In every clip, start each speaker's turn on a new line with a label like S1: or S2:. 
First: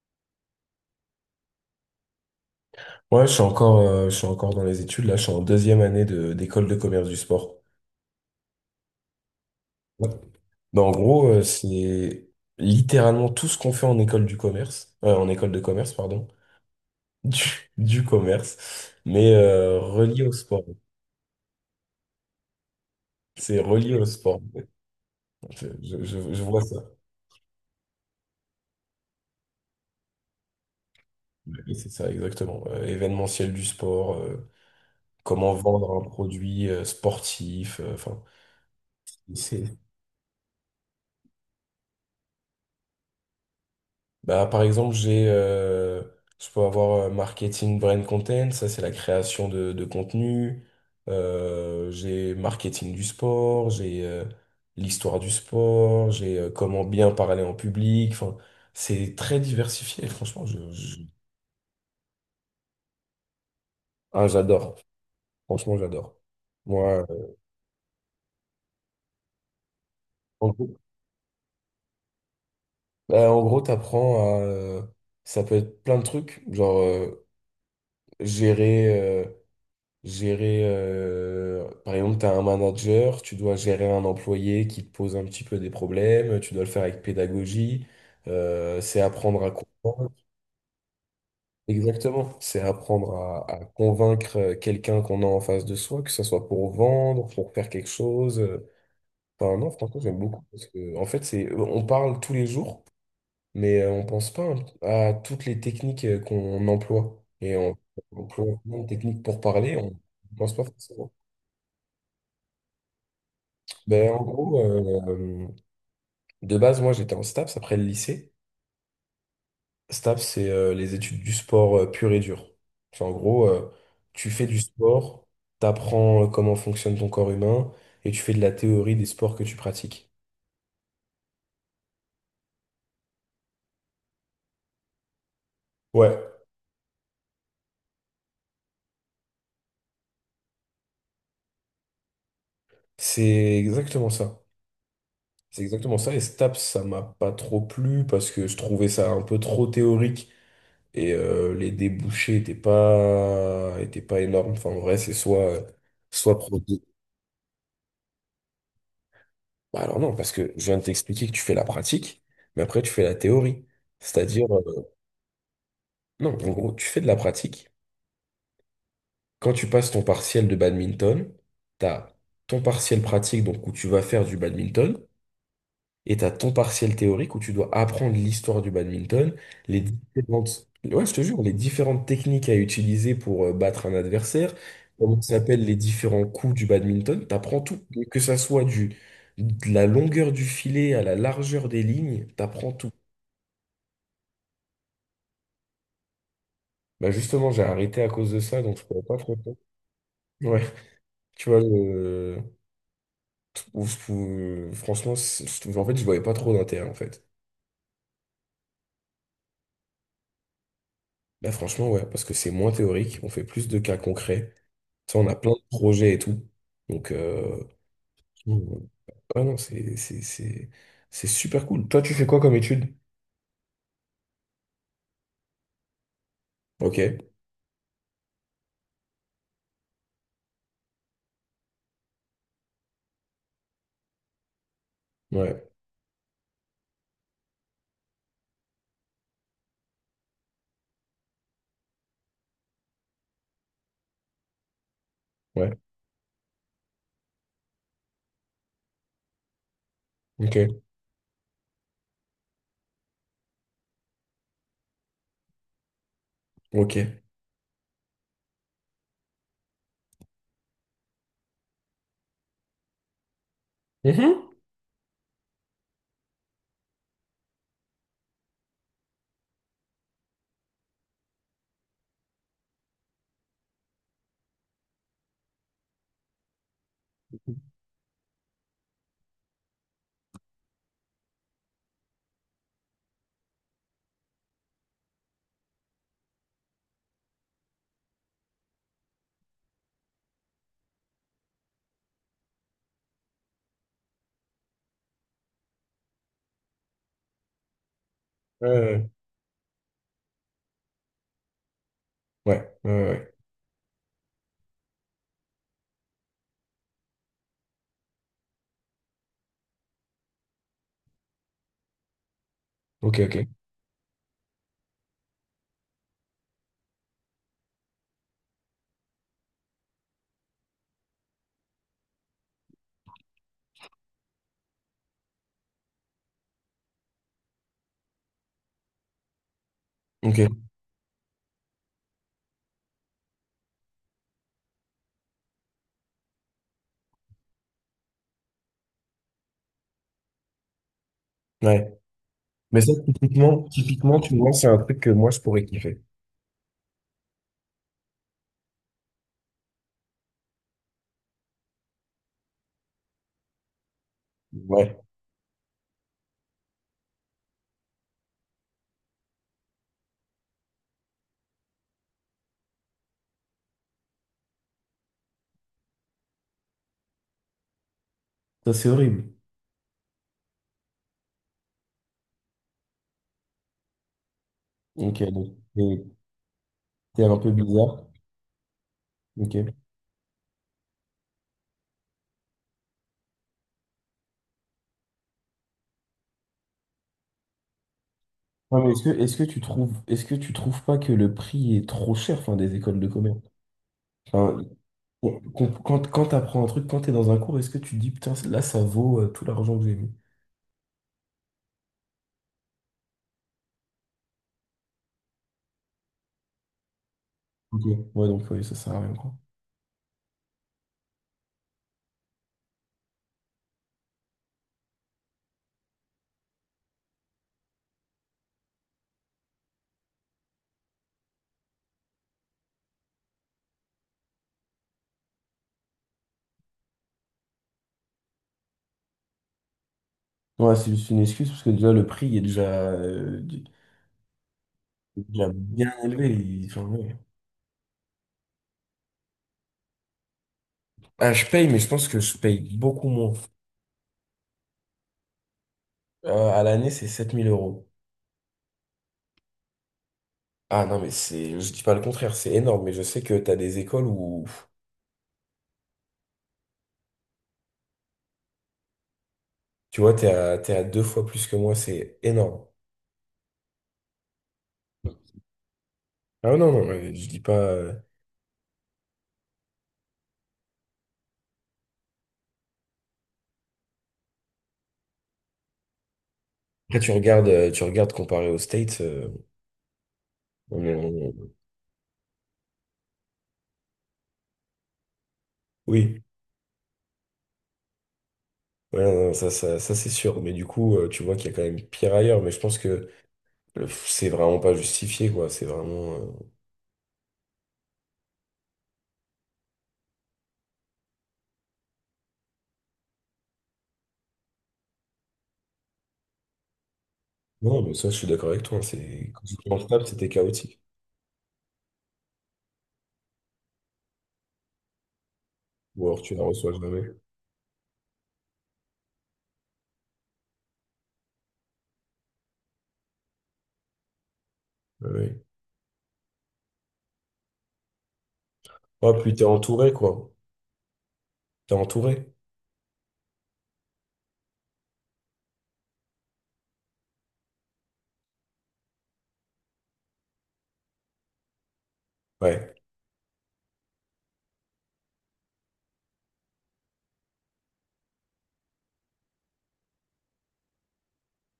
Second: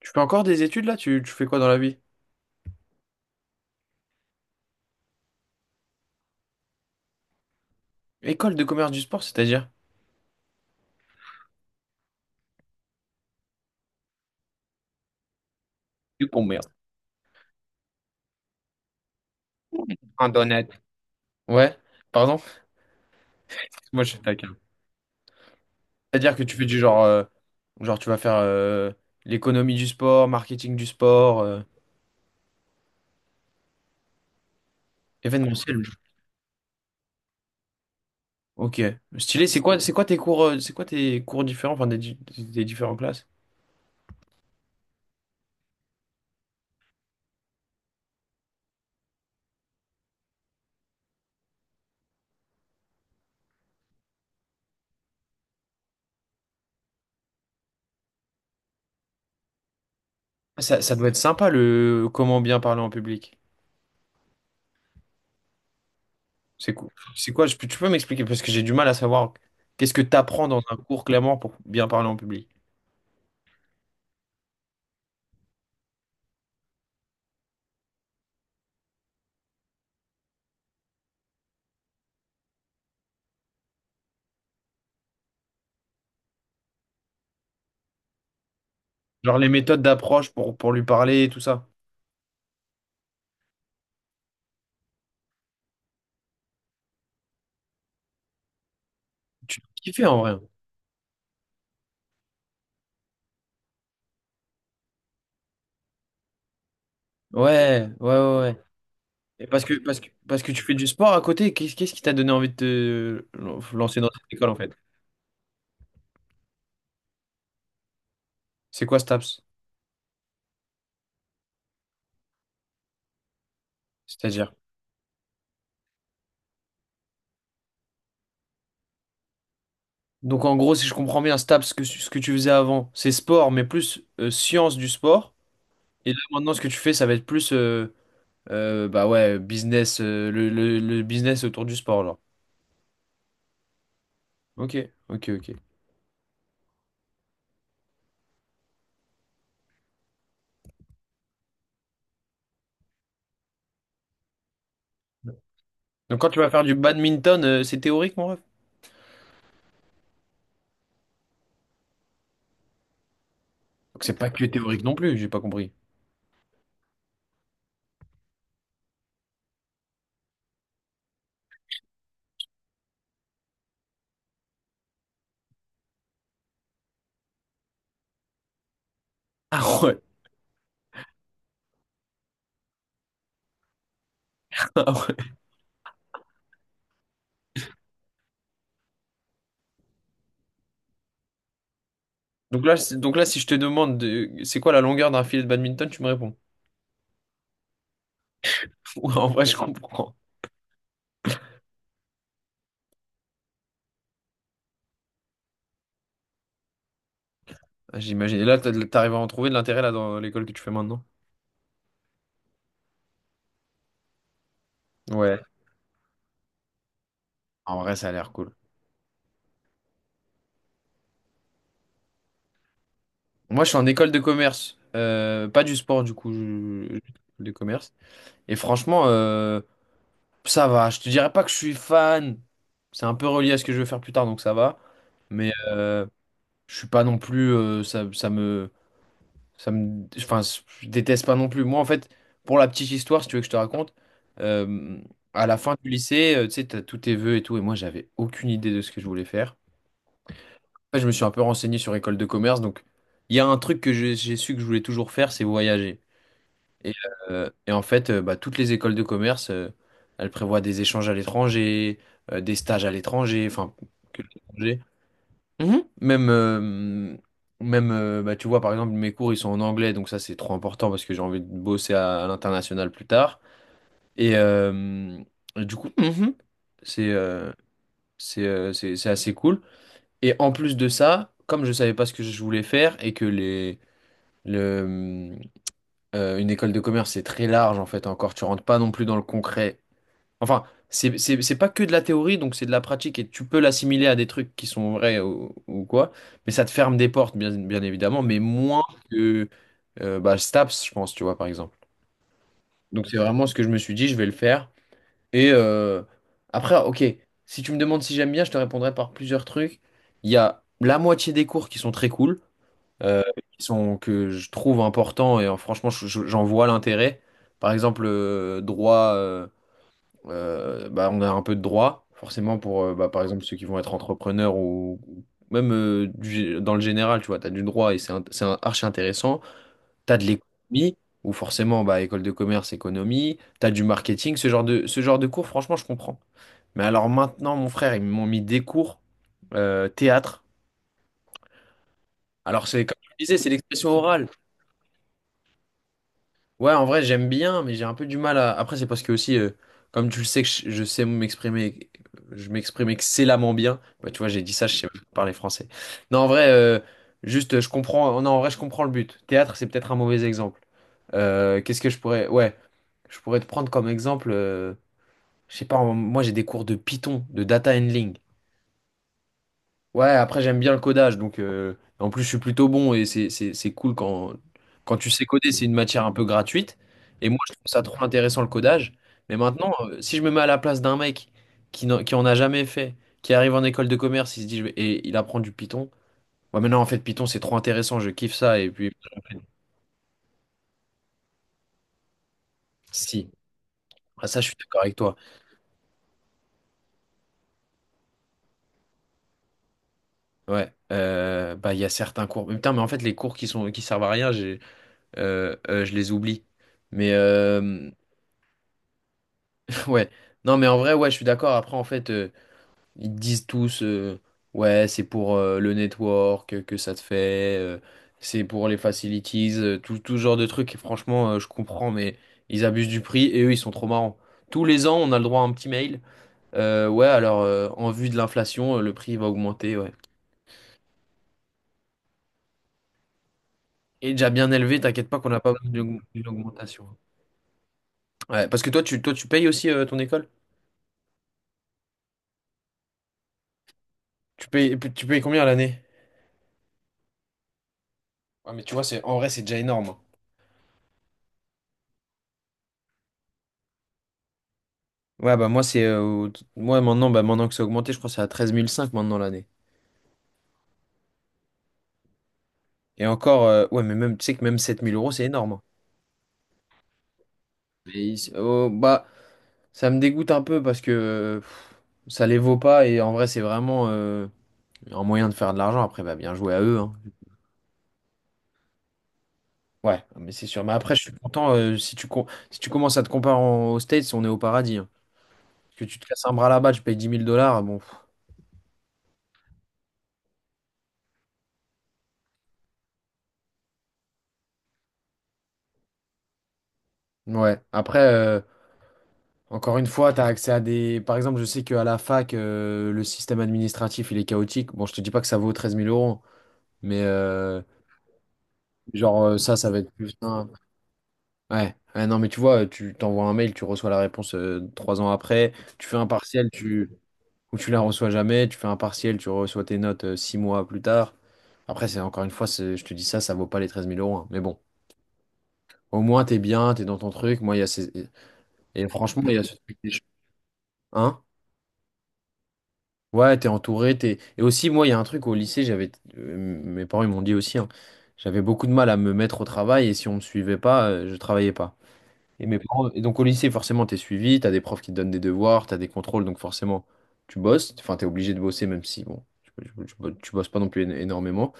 S1: Tu fais encore des études là? Tu fais quoi dans la vie?
S2: Ouais, je suis encore dans les études. Là, je suis en 2e année d'école de commerce du sport.
S1: École de commerce du sport, c'est-à-dire?
S2: Ouais. Ben, en gros, c'est littéralement tout ce qu'on fait en école du commerce, en école de commerce, pardon,
S1: Du commerce.
S2: du commerce, mais relié
S1: Un
S2: au sport.
S1: honnête. Ouais, pardon?
S2: C'est relié
S1: Moi,
S2: au
S1: je suis
S2: sport.
S1: taquin.
S2: Je, je- je-
S1: C'est-à-dire que
S2: je
S1: tu
S2: vois
S1: fais du
S2: ça.
S1: genre, genre tu vas faire l'économie du sport, marketing du sport,
S2: Oui, c'est ça, exactement. Événementiel du sport, comment
S1: événementiel.
S2: vendre un produit sportif, enfin,
S1: Ok, stylé. C'est
S2: c'est
S1: quoi, c'est quoi tes cours, c'est quoi tes cours différents, enfin des différentes classes?
S2: Bah, par exemple, je peux avoir marketing brand content, ça c'est la création de contenu. J'ai marketing du sport, j'ai l'histoire du sport, j'ai comment bien parler en public. Enfin, c'est très diversifié. Franchement,
S1: Ça doit être sympa le comment bien parler en public.
S2: ah, j'adore. Franchement, j'adore.
S1: C'est quoi,
S2: Moi,
S1: c'est quoi? je peux- tu peux m'expliquer parce que j'ai du mal à savoir qu'est-ce que tu apprends
S2: en
S1: dans un
S2: gros,
S1: cours clairement pour bien parler en public.
S2: bah, en gros, t'apprends à, ça peut être plein de trucs, genre gérer. Gérer, par exemple, tu as un manager, tu dois gérer un employé qui te pose un petit peu des problèmes, tu dois le faire avec pédagogie, c'est
S1: Genre
S2: apprendre
S1: les
S2: à
S1: méthodes
S2: convaincre.
S1: d'approche pour lui parler et tout ça.
S2: Exactement, c'est apprendre à convaincre quelqu'un qu'on a en face de soi, que ce soit pour vendre, pour faire quelque chose. Enfin,
S1: Tu
S2: non, franchement,
S1: kiffes en
S2: j'aime
S1: vrai.
S2: beaucoup parce que, en fait, on parle tous les jours, mais on pense pas à toutes les techniques qu'on emploie.
S1: Ouais, ouais,
S2: On
S1: ouais.
S2: emploie
S1: Ouais.
S2: plein de techniques pour
S1: Et parce que,
S2: parler, on
S1: parce que, parce que
S2: pense
S1: tu
S2: pas
S1: fais du
S2: forcément.
S1: sport à côté, qu'est-ce qui t'a donné envie de te lancer dans
S2: Ben, en
S1: cette école en
S2: gros,
S1: fait?
S2: de base, moi j'étais en STAPS après le lycée.
S1: C'est quoi STAPS?
S2: STAPS, c'est les études du sport pur et dur. Enfin, en gros, tu fais
S1: C'est-à-dire?
S2: du sport, t'apprends comment fonctionne ton corps humain et tu fais de la théorie des sports que tu pratiques.
S1: Donc en gros, si je comprends bien, STAPS, ce que tu faisais avant, c'est sport, mais plus science du sport. Et
S2: Ouais,
S1: là maintenant, ce que tu fais, ça va être plus bah ouais, business, le business autour du sport, genre.
S2: c'est exactement ça.
S1: Ok, ok, ok.
S2: C'est exactement ça. Et STAPS, ça m'a pas trop plu parce que je trouvais ça un peu trop théorique et les débouchés étaient pas énormes. Enfin, en vrai,
S1: Donc quand
S2: soit
S1: tu vas
S2: pro.
S1: faire du badminton, c'est théorique, mon ref?
S2: Bah alors non, parce que je viens de t'expliquer que tu fais la pratique, mais après tu fais la théorie.
S1: Donc c'est pas que
S2: C'est-à-dire,
S1: théorique non plus, j'ai pas compris.
S2: non, en gros, tu fais de la pratique. Quand tu passes ton partiel de badminton, t'as ton partiel pratique, donc où tu vas faire du badminton, et t'as ton partiel théorique où tu dois apprendre l'histoire du badminton,
S1: Ah ouais.
S2: ouais, je te jure, les différentes techniques à utiliser pour battre un adversaire,
S1: Ah
S2: comment
S1: ouais.
S2: s'appellent les différents coups du badminton, t'apprends tout, que ça soit du de la longueur du filet à la largeur des lignes,
S1: Donc
S2: t'apprends
S1: là,
S2: tout.
S1: donc là, si je te demande c'est quoi la longueur d'un filet de badminton, tu me réponds.
S2: Bah justement, j'ai arrêté à cause de ça, donc je pourrais
S1: Ouais,
S2: pas
S1: en
S2: trop.
S1: vrai, je comprends.
S2: Ouais, tu vois, le... franchement, en fait, je voyais pas trop d'intérêt, en fait.
S1: Ah, j'imagine. Et là, t'arrives à en trouver de l'intérêt là dans l'école que tu fais maintenant.
S2: Là, franchement, ouais, parce que c'est moins théorique, on fait plus de cas concrets. Ça, on a
S1: Ouais.
S2: plein de projets et tout. Donc,
S1: En vrai, ça a l'air cool.
S2: Mm. ah non, c'est super cool. Toi, tu fais quoi comme étude?
S1: Moi, je suis en école de commerce. Pas du sport, du coup,
S2: Ok,
S1: de commerce. Et franchement, ça va. Je te dirais pas que je suis fan. C'est un peu relié à ce que je veux faire plus tard, donc ça va. Mais
S2: ouais,
S1: je suis pas non plus. Ça me. Ça me. Enfin, je déteste pas non plus. Moi, en fait, pour la petite histoire, si tu veux que je te raconte, euh, à la
S2: ouais,
S1: fin du lycée, tu sais, t'as tous tes vœux et tout, et moi, j'avais aucune idée de ce que je voulais faire.
S2: ok,
S1: Après, je me suis un peu renseigné sur école de commerce, donc il y a un truc que j'ai su que je voulais toujours faire, c'est voyager. Et,
S2: ok.
S1: et en fait, bah, toutes les écoles de commerce, elles prévoient des échanges à l'étranger, des stages à l'étranger, enfin, que
S2: Mhm.
S1: l'étranger. Mhm. Même, bah, tu vois, par exemple, mes cours, ils sont en anglais, donc ça, c'est trop important parce que j'ai envie de bosser à l'international plus tard. Et, du coup, c'est euh, c'est assez cool. Et en plus de ça, comme je savais pas ce que je voulais faire et que le, une école de commerce, c'est très large, en fait, encore, tu rentres pas non plus dans le concret. Enfin, c'est pas que de la théorie, donc c'est de la pratique et tu peux l'assimiler à des trucs qui sont vrais ou quoi, mais ça te ferme des portes, bien, bien évidemment, mais
S2: Ouais,
S1: moins
S2: ouais,
S1: que bah, STAPS, je pense, tu vois, par exemple.
S2: ouais, ouais,
S1: Donc
S2: ouais,
S1: c'est
S2: ouais.
S1: vraiment ce que je me suis dit, je vais le faire. Et après, ok, si tu me demandes si j'aime bien, je te répondrai par plusieurs trucs. Il y a la moitié des cours qui sont très cool,
S2: Ok,
S1: euh,
S2: ok,
S1: que je trouve importants et franchement, j'en vois l'intérêt. Par exemple, droit. Bah, on a un peu de droit, forcément pour, bah, par exemple, ceux qui vont être entrepreneurs ou même dans le général, tu vois, tu as du droit et archi intéressant. Tu as de
S2: ok,
S1: l'économie, ou forcément, bah, école de commerce, économie, tu as du marketing, ce genre de cours, franchement, je comprends. Mais alors maintenant, mon frère, ils m'ont mis des cours théâtre.
S2: ouais.
S1: Alors,
S2: Mais
S1: c'est
S2: ça,
S1: comme je disais, c'est l'expression
S2: typiquement,
S1: orale.
S2: tu vois, c'est un truc que moi, je pourrais kiffer.
S1: Ouais, en vrai, j'aime bien, mais j'ai un peu du mal à. Après, c'est parce que aussi, comme tu le sais, que je sais m'exprimer, je m'exprime excellemment bien. Bah, tu vois, j'ai dit ça, je sais
S2: Ouais.
S1: même pas parler français. Non, en vrai, juste, je comprends. Oh, non, en vrai, je comprends le but. Théâtre, c'est peut-être un mauvais exemple. Qu'est-ce que je pourrais. Ouais, je pourrais te prendre comme exemple. Je sais pas, moi, j'ai des cours de Python, de data handling.
S2: Ça, c'est horrible.
S1: Ouais, après j'aime bien le codage, donc en plus je suis plutôt bon et c'est cool quand, tu
S2: Ok,
S1: sais coder,
S2: donc
S1: c'est une matière un peu gratuite.
S2: t'es
S1: Et
S2: un
S1: moi
S2: peu
S1: je trouve ça
S2: bizarre.
S1: trop intéressant le codage. Mais
S2: Ok.
S1: maintenant, si je me mets à la place d'un mec qui en a jamais fait, qui arrive en école de commerce, il se dit et il apprend du Python. Ouais, mais non, en fait Python c'est trop intéressant, je kiffe ça. Et
S2: Non,
S1: puis
S2: mais est-ce que tu trouves pas que le prix est trop cher, enfin, des écoles de
S1: si,
S2: commerce?
S1: ah, ça je suis
S2: Enfin,
S1: d'accord avec toi.
S2: quand t'apprends un truc, quand t'es dans un cours, est-ce que tu te dis, putain, là, ça vaut tout l'argent que j'ai mis?
S1: Ouais, bah il y a certains cours. Mais putain, mais en fait les cours qui servent à rien, j'ai je les oublie. Mais
S2: Ok.
S1: euh,
S2: Ouais, donc, oui, ça sert à rien, quoi.
S1: Ouais, non mais en vrai, ouais, je suis d'accord. Après, en fait, ils disent tous, ouais, c'est pour le network que ça te fait, c'est pour les facilities, tout ce genre de trucs. Et franchement, je comprends, mais ils abusent du prix et eux, ils sont trop marrants. Tous les ans, on a le droit à un petit mail. Ouais, alors, en vue de l'inflation, le prix va augmenter, ouais.
S2: Ouais, c'est juste une excuse, parce que déjà, le prix est déjà, du-
S1: Et déjà bien élevé, t'inquiète pas qu'on n'a
S2: déjà
S1: pas besoin
S2: bien
S1: d'une
S2: élevé. Enfin,
S1: augmentation.
S2: ouais.
S1: Ouais, parce que toi, tu payes aussi ton école?
S2: Ah, je paye, mais je pense que je paye beaucoup moins.
S1: Tu payes combien à l'année?
S2: À l'année, c'est 7000 euros.
S1: Ouais, mais tu vois, c'est, en vrai, c'est déjà énorme.
S2: Ah non, mais c'est, je dis pas le contraire, c'est énorme, mais je sais que t'as des écoles où,
S1: Ouais, bah moi, maintenant, bah, maintenant que c'est augmenté, je crois que c'est à 13 500 maintenant l'année.
S2: tu vois, t'es à 2 fois plus que moi, c'est énorme.
S1: Et encore, ouais, mais même, tu sais que même sept mille euros, c'est énorme, hein.
S2: Ah non, non, mais je dis pas.
S1: Oh, bah, ça me dégoûte un peu parce que pff, ça les vaut pas et en vrai, c'est vraiment un moyen de faire de l'argent. Après, bah, bien joué à eux, hein.
S2: Après, tu regardes comparé aux States,
S1: Ouais, mais c'est sûr. Mais
S2: on
S1: après,
S2: est-
S1: je suis
S2: on-
S1: content. Si tu commences à te comparer aux States, on est au paradis, hein. Que tu te
S2: oui,
S1: casses un bras là-bas, tu payes dix mille dollars. Bon, pff,
S2: ouais, non, non, ça, c'est sûr, mais du coup, tu vois qu'il y a quand même pire ailleurs, mais je pense que c'est vraiment pas justifié, quoi, c'est vraiment.
S1: ouais. Après. Encore une fois, tu as accès à des. Par exemple, je sais qu'à la fac, le système administratif, il est chaotique. Bon, je te dis pas que ça vaut treize mille euros, mais
S2: Non, mais ça, je suis d'accord avec toi, hein,
S1: genre
S2: c'est. Quand tu
S1: ça,
S2: te
S1: ça va
S2: lances
S1: être
S2: pas,
S1: plus
S2: c'était
S1: simple.
S2: chaotique,
S1: Ouais. Ouais, non, mais tu vois, tu t'envoies un mail, tu reçois la réponse 3 ans après. Tu fais un
S2: ou alors tu la
S1: partiel,
S2: reçois
S1: tu.
S2: jamais.
S1: Ou tu la reçois jamais. Tu fais un partiel, tu reçois tes notes 6 mois plus tard. Après, c'est encore une fois, je te dis ça, ça vaut pas les treize mille euros, hein. Mais bon,
S2: Ouais, ouais.
S1: au moins, t'es bien, t'es dans ton truc. Moi, il y a ces. Et
S2: Oh,
S1: franchement,
S2: puis
S1: il y
S2: t'es
S1: a ce truc des.
S2: entouré, quoi,
S1: Hein?
S2: t'es entouré,
S1: Ouais, t'es entouré, t'es. Et aussi, moi, il y a un truc au lycée, j'avais. Mes parents, ils m'ont dit aussi, hein, j'avais beaucoup de mal à me mettre au travail et si on me suivait pas, je travaillais pas. Et mes
S2: ouais.
S1: parents. Et donc au lycée, forcément, t'es suivi, t'as des profs qui te donnent des devoirs, t'as des contrôles, donc forcément, tu bosses. Enfin, t'es obligé de bosser, même si, bon, tu bosses pas non plus énormément.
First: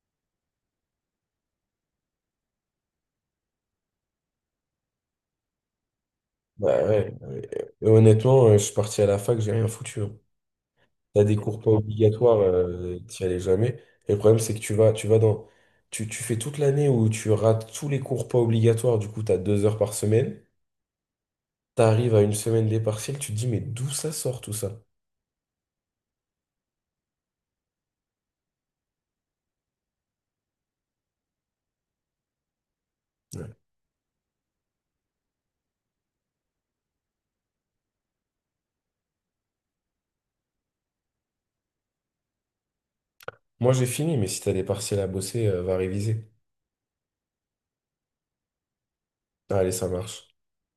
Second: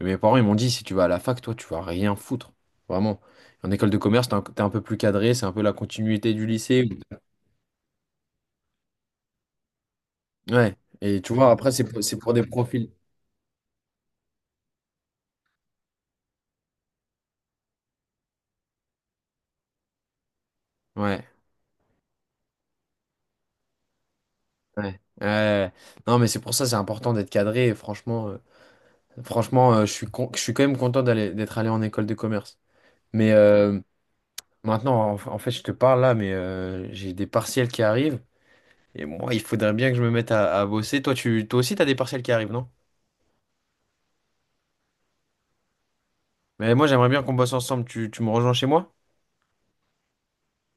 S1: Mais mes parents, ils m'ont dit, si tu vas à la fac, toi, tu vas rien foutre. Vraiment. En école de commerce, t'es un peu plus cadré, c'est un peu la continuité du
S2: Bah
S1: lycée.
S2: ouais, ouais. Et honnêtement, je suis parti à la fac, j'ai rien foutu. Hein.
S1: Ouais. Et
S2: T'as
S1: tu
S2: des
S1: vois,
S2: cours pas
S1: après, c'est pour
S2: obligatoires,
S1: des profils.
S2: t'y allais jamais. Et le problème, c'est que tu vas dans. Tu fais toute l'année où tu rates tous les cours pas obligatoires, du coup, t'as 2 heures par semaine.
S1: Ouais.
S2: T'arrives à une semaine des partiels, tu te dis, mais d'où ça sort tout ça?
S1: Ouais. Ouais. Ouais. Non, mais c'est pour ça, c'est important d'être cadré. Et franchement, je suis quand même content d'être allé en école de commerce. Mais
S2: Ouais.
S1: euh, maintenant, en fait, je te parle là, mais j'ai des partiels qui arrivent. Et moi, il faudrait bien que je me mette à bosser. Toi aussi, t'as des partiels qui arrivent, non?
S2: Moi, j'ai fini, mais si t'as des partiels à bosser, va réviser.
S1: Mais moi, j'aimerais bien qu'on bosse ensemble. Tu me rejoins chez moi?
S2: Allez, ça marche.